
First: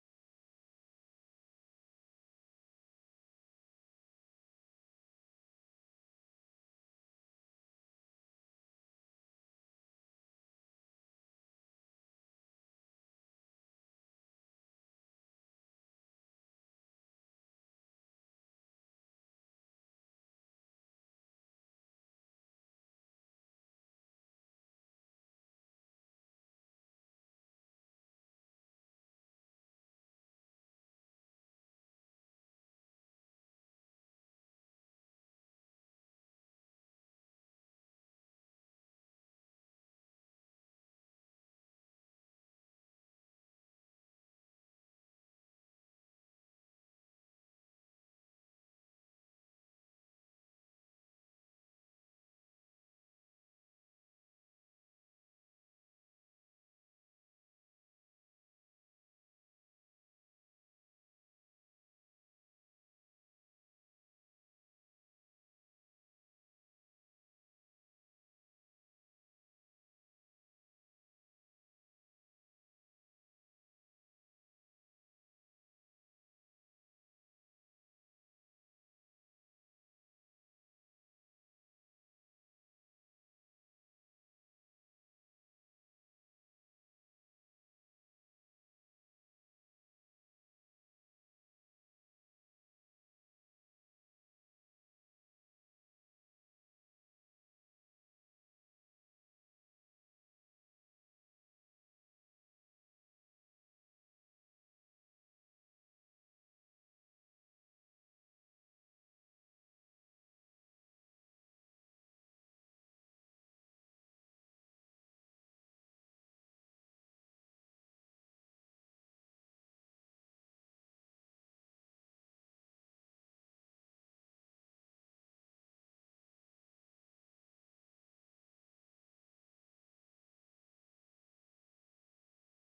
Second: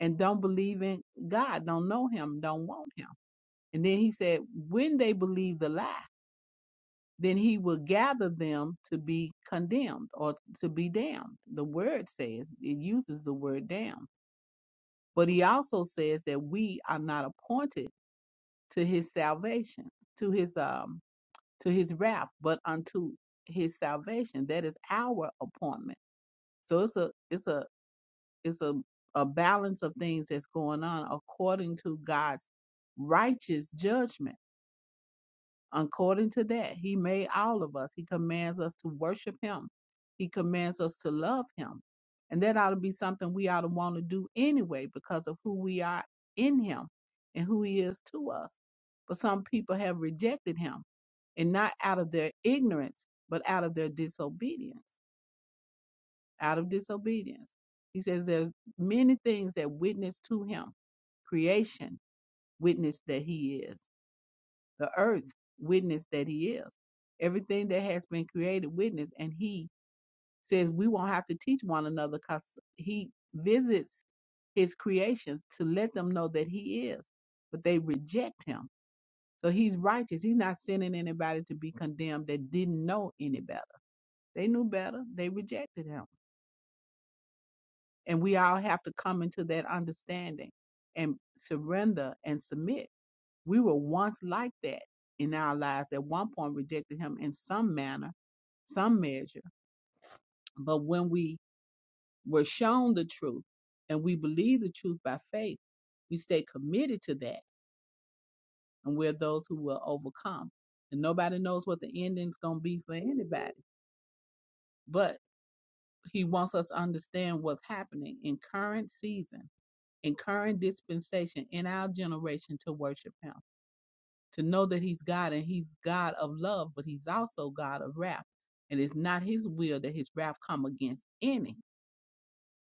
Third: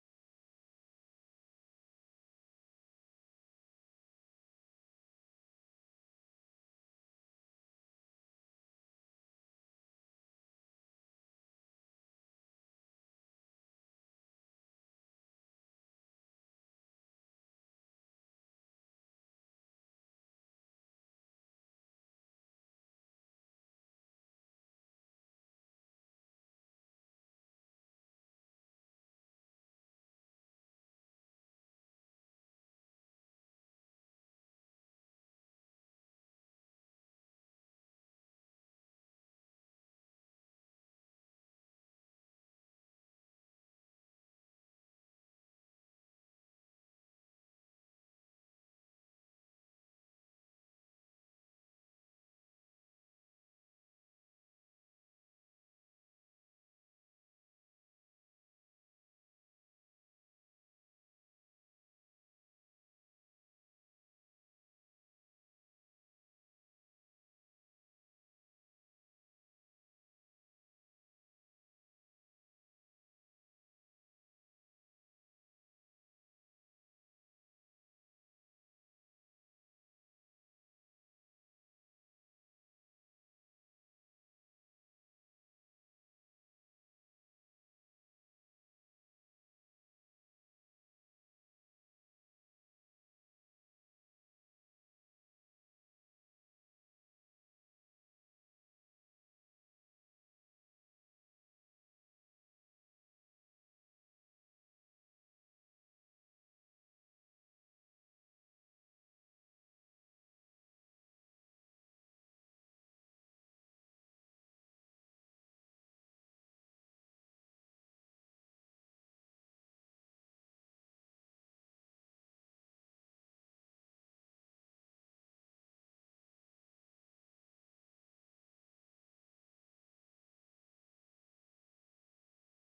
[SPEAKER 3] and don't believe in God, don't know him, don't want him. And then he said, when they believe the lie, then he will gather them to be condemned or to be damned. The word says, it uses the word damned. But he also says that we are not appointed to his salvation, to his um to his wrath, but unto his salvation. That is our appointment. So it's a it's a it's a, a balance of things that's going on according to God's righteous judgment. According to that, He made all of us. He commands us to worship Him. He commands us to love Him. And that ought to be something we ought to want to do anyway because of who we are in Him and who He is to us. But some people have rejected Him and not out of their ignorance, but out of their disobedience out of disobedience. He says there's many things that witness to him. Creation witness that he is. The earth witness that he is. Everything that has been created witness. And he says we won't have to teach one another because he visits his creations to let them know that he is. But they reject him. So he's righteous. He's not sending anybody to be condemned that didn't know any better. They knew better. They rejected him. And we all have to come into that understanding and surrender and submit. We were once like that in our lives, at one point rejected him in some manner, some measure. But when we were shown the truth and we believe the truth by faith, we stay committed to that. And we're those who will overcome. And nobody knows what the ending's going to be for anybody. But he wants us to understand what's happening in current season in current dispensation in our generation to worship him, to know that he's God and he's God of love, but he's also God of wrath. And it's not his will that his wrath come against any,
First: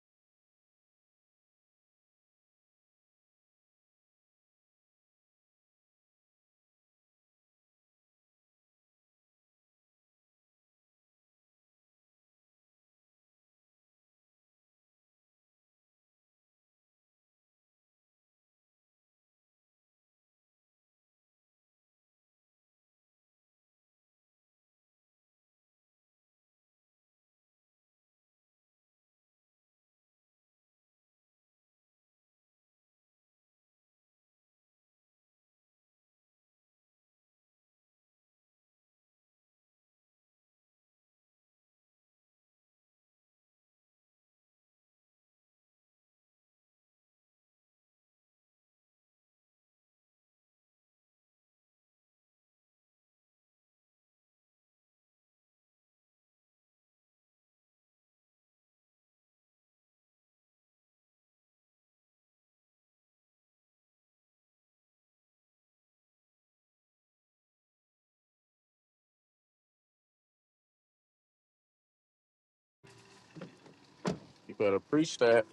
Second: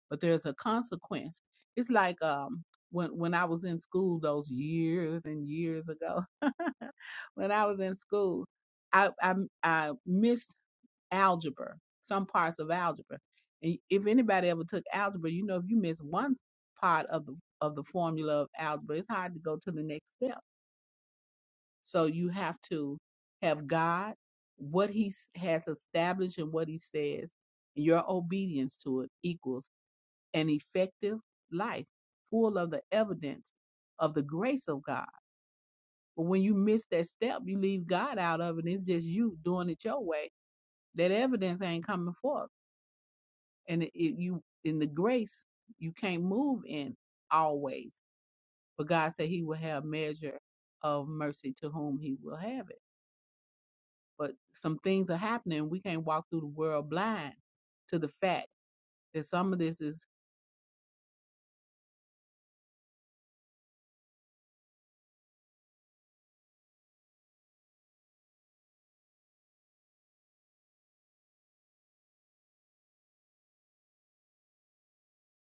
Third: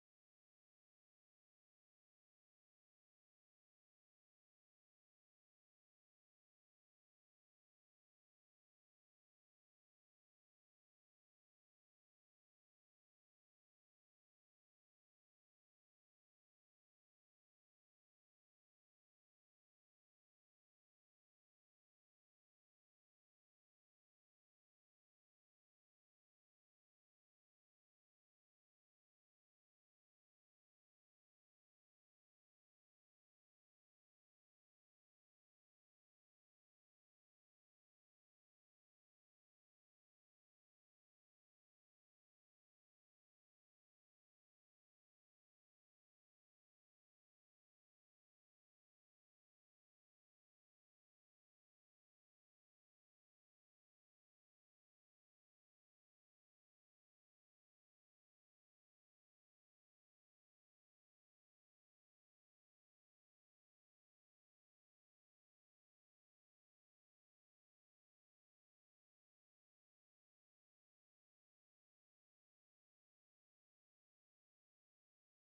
[SPEAKER 3] but there's a consequence. It's like um when when I was in school those years and years ago, when I was in school, I I, I missed algebra, some parts of algebra. And if anybody ever took algebra, you know if you miss one part of the of the formula of algebra, it's hard to go to the next step. So you have to have God, what He s- has established and what He says, your obedience to it equals an effective life, full of the evidence of the grace of God. But when you miss that step, you leave God out of it. It's just you doing it your way. That evidence ain't coming forth and it, it- you in the grace you can't move in always but god said he will have measure of mercy to whom he will have it but some things are happening we can't walk through the world blind to the fact that some of this is
[SPEAKER 1] you better preach that